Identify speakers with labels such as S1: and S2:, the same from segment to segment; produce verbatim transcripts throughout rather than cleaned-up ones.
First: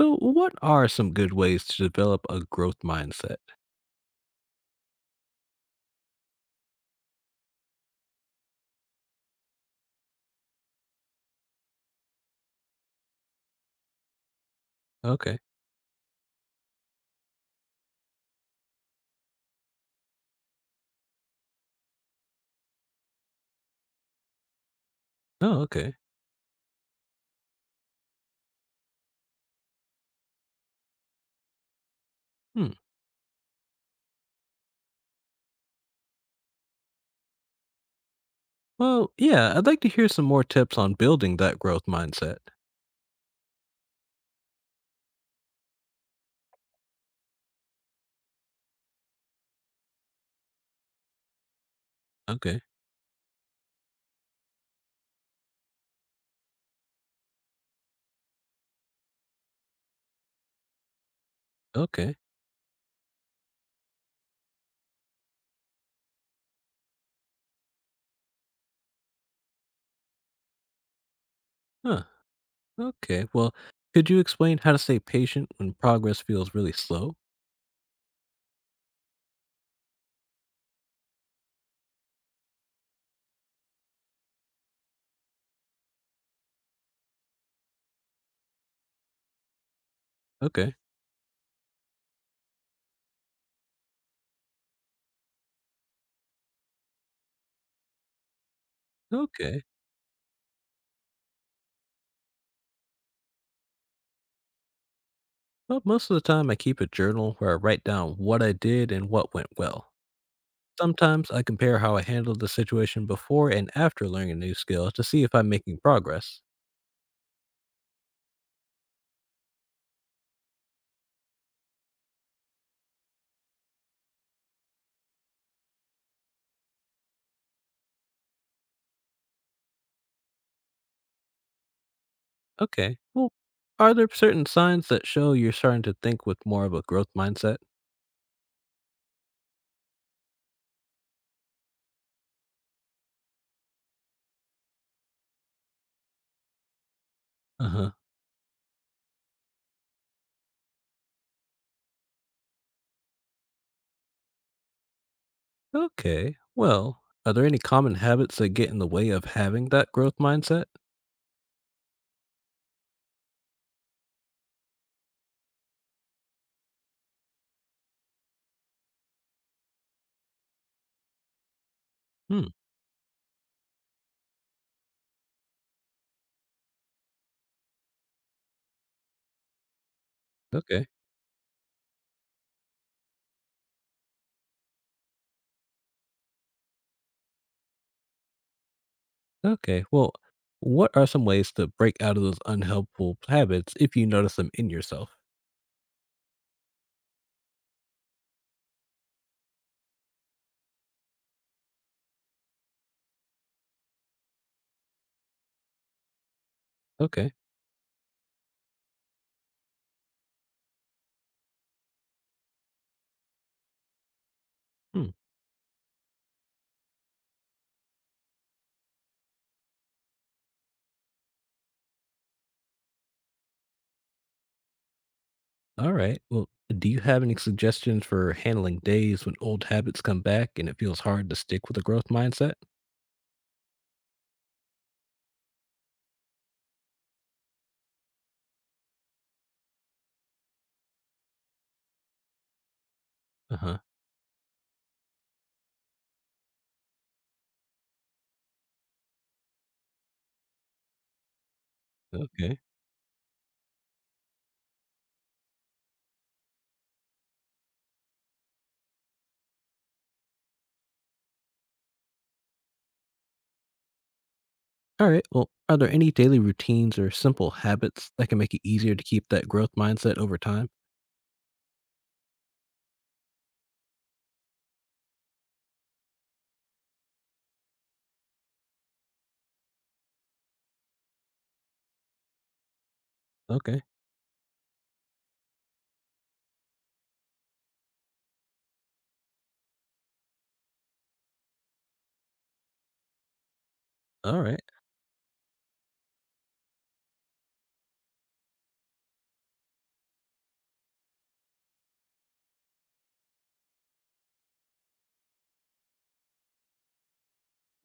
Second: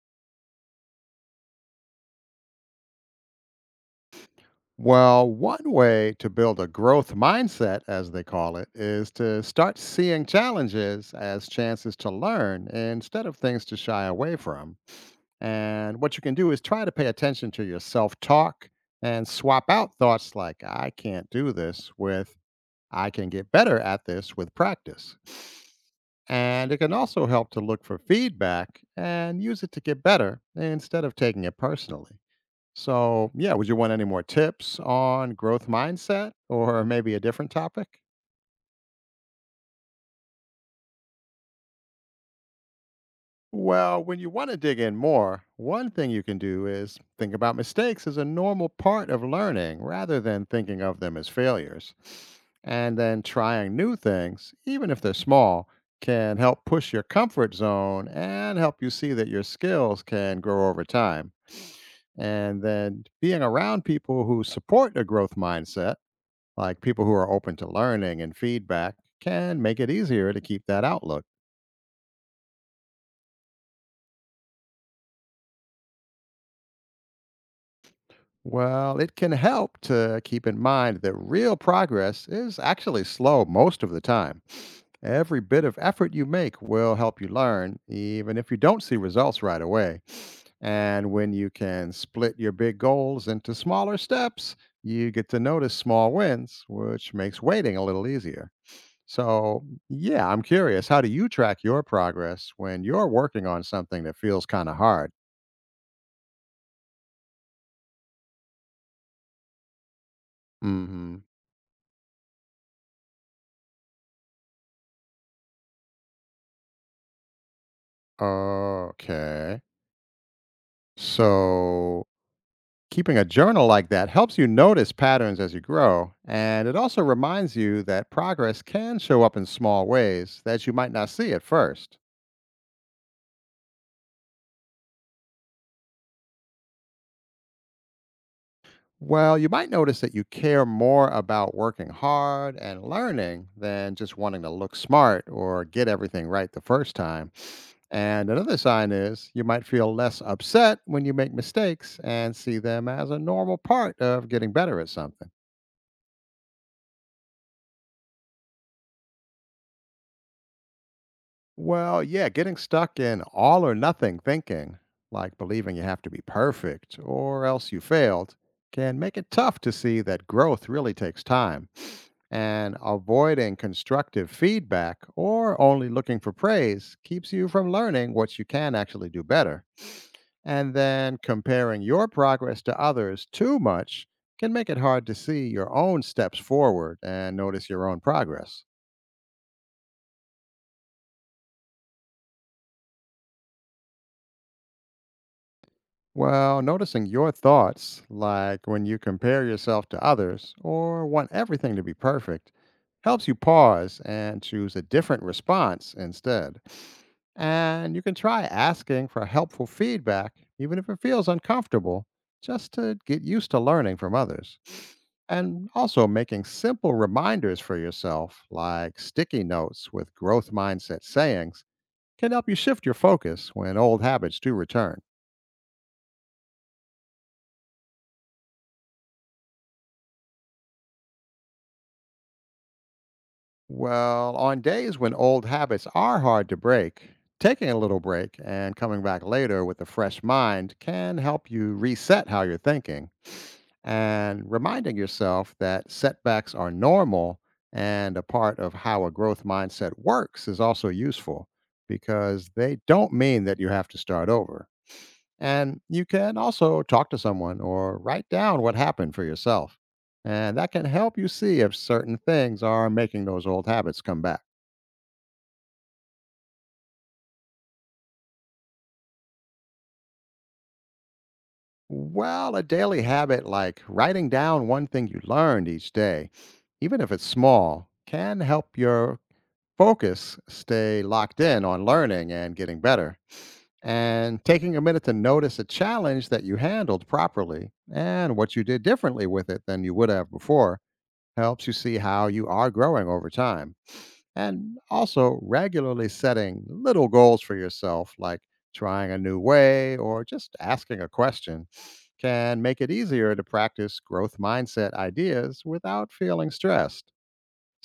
S1: So, what are some good ways to develop a growth mindset?
S2: Well, one way to build a growth mindset, as they call it, is to start seeing challenges as chances to learn instead of things to shy away from.
S1: Okay.
S2: And what you can do is try to pay attention to your self talk and swap out thoughts like, I can't do this, with, I can get better at this with practice.
S1: Oh, okay.
S2: And it can also help to look for feedback and use it to get better instead of taking it personally.
S1: Hmm.
S2: So, yeah, would you want any more tips on growth mindset or maybe a different topic?
S1: Well, yeah, I'd like to hear some more tips on building that growth mindset.
S2: Well, when you want to dig in more, one thing you can do is think about mistakes as a normal part of learning rather than thinking of them as failures.
S1: Okay.
S2: And then trying new things, even if they're small, can help push your comfort zone and help you see that your skills can grow over time.
S1: Okay.
S2: And then being around people who support a growth mindset, like people who are open to learning and feedback, can make it easier to keep that outlook.
S1: Huh. Okay. Well, could you explain how to stay patient when progress feels really slow?
S2: Well, it can help to keep in mind that real progress is actually slow most of the time. Every bit of effort you make will help you learn, even if you don't see results right away.
S1: Okay.
S2: And when you can split your big goals into smaller steps, you get to notice small wins, which makes waiting a little easier.
S1: Okay.
S2: So, yeah, I'm curious. How do you track your progress when you're working on something that feels kind of hard?
S1: Well, most of the time I keep a journal where I write down what I did and what went well.
S2: Hmm.
S1: Sometimes I compare how I handled the situation before and after learning a new skill to see if I'm making progress.
S2: Okay. So, keeping a journal like that helps you notice patterns as you grow. And it also reminds you that progress can show up in small ways that you might not see at first.
S1: Okay. Well, are there certain signs that show you're starting to think with more of a growth mindset?
S2: Well, you might notice that you care more about working hard and learning than just wanting to look smart or get everything right the first time.
S1: Uh huh.
S2: And another sign is you might feel less upset when you make mistakes and see them as a normal part of getting better at something.
S1: Okay. Well, are there any common habits that get in the way of having that growth mindset?
S2: Well, yeah, getting stuck in all or nothing thinking, like believing you have to be perfect or else you failed, can make it tough to see that growth really takes time.
S1: Hmm.
S2: And avoiding constructive feedback or only looking for praise keeps you from learning what you can actually do better. And
S1: Okay.
S2: then comparing your progress to others too much can make it hard to see your own steps forward and notice your own progress.
S1: Okay. Well, what are some ways to break out of those unhelpful habits if you notice them in yourself?
S2: Well, noticing your thoughts, like when you compare yourself to others or want everything to be perfect, helps you pause and choose a different response instead.
S1: Okay.
S2: And you can try asking for helpful feedback, even if it feels uncomfortable, just to get used to learning from others.
S1: Hmm.
S2: And also making simple reminders for yourself, like sticky notes with growth mindset sayings, can help you shift your focus when old habits do return.
S1: All right. Well, do you have any suggestions for handling days when old habits come back and it feels hard to stick with a growth mindset?
S2: Well, on days when old habits are hard to break, taking a little break and coming back later with a fresh mind can help you reset how you're thinking,
S1: Uh huh.
S2: and reminding yourself that setbacks are normal and a part of how a growth mindset works is also useful because
S1: Okay.
S2: they don't mean that you have to start over. And you can also talk to someone or write down what happened for yourself. And that can help you see if certain things are making those old habits come back.
S1: All right. Well, are there any daily routines or simple habits that can make it easier to keep that growth mindset over time?
S2: Well, a daily habit like writing down one thing you learned each day, even if it's small, can help your focus stay locked in on learning and getting better.
S1: Okay.
S2: And taking a minute to notice a challenge that you handled properly and what you did differently with it than you would have before helps you see how you are growing over time,
S1: All right.
S2: and also regularly setting little goals for yourself, like trying a new way or just asking a question, can make it easier to practice growth mindset ideas without feeling stressed.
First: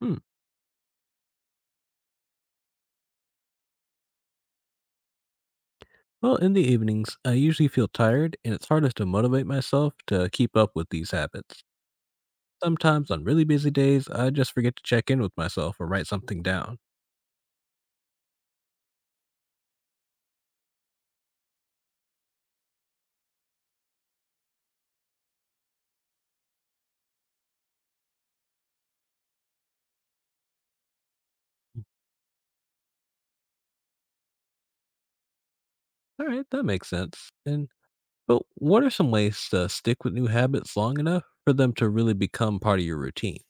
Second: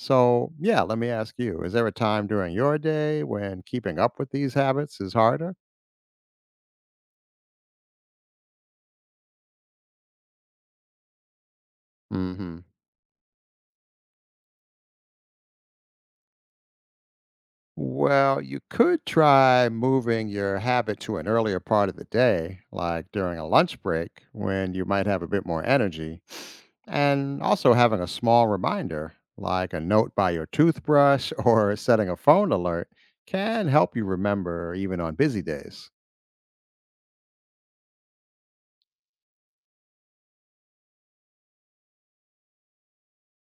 S1: Hmm.
S2: yeah, let me ask you, is there a time during your day when keeping up with these habits is harder?
S1: Well, in the evenings, I usually feel tired and it's hardest to motivate myself to keep up with these habits.
S2: Hmm.
S1: Sometimes on really busy days, I just forget to check in with myself or write something down.
S2: Well, you could try moving your habit to an earlier part of the day, like during a lunch break when you might have a bit more energy. And also having a small reminder, like a note by your toothbrush or setting a phone alert, can help you remember even on busy days.
S1: All right, that makes sense. And but what are some ways to stick with new habits long enough for them to really become part of your routine?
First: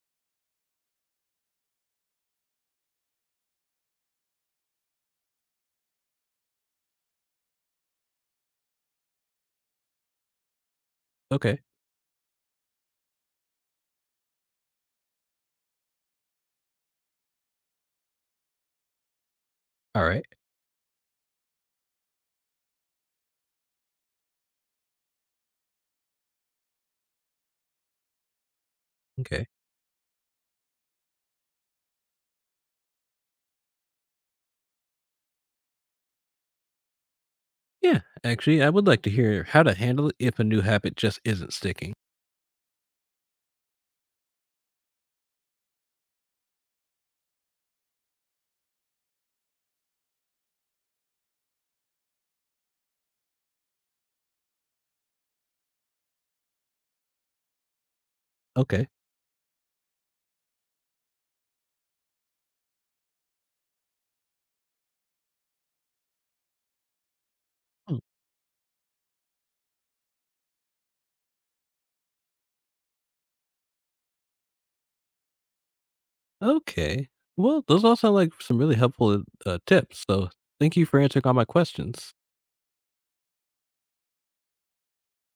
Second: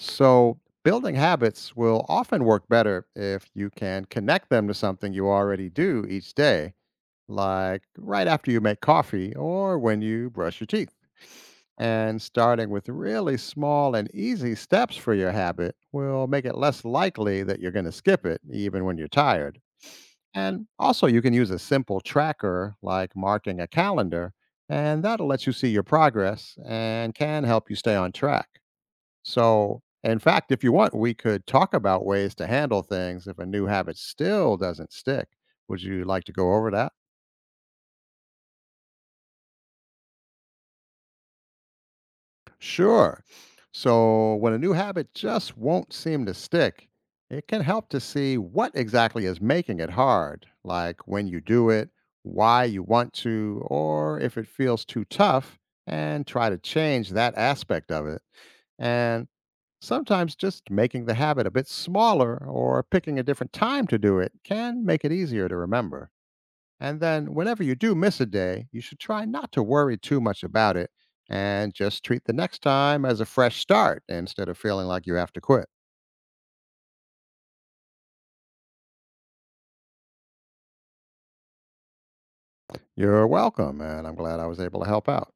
S2: So, building habits will often work better if you can connect them to something you already do each day, like right after you make coffee or when you brush your teeth.
S1: Okay.
S2: And starting with really small and easy steps for your habit will make it less likely that you're going to skip it, even when you're tired.
S1: All right.
S2: And also, you can use a simple tracker like marking a calendar, and that'll let you see your progress and can help you stay on track.
S1: Okay.
S2: So, in fact, if you want, we could talk about ways to handle things if a new habit still doesn't stick. Would you like to go over that?
S1: Yeah, actually, I would like to hear how to handle it if a new habit just isn't sticking.
S2: Sure. So, when a new habit just won't seem to stick, it can help to see what exactly is making it hard, like when you do it, why you want to, or if it feels too tough, and try to change that aspect of it.
S1: Okay.
S2: And sometimes just making the habit a bit smaller or picking a different time to do it can make it easier to remember. And then, whenever you do
S1: Hmm.
S2: miss a day, you should try not to worry too much about it and just treat the next time as a fresh start instead of feeling like you have to quit.
S1: Okay. Well, those all sound like some really helpful uh, tips. So thank you for answering all my questions.
S2: You're welcome, and I'm glad I was able to help out.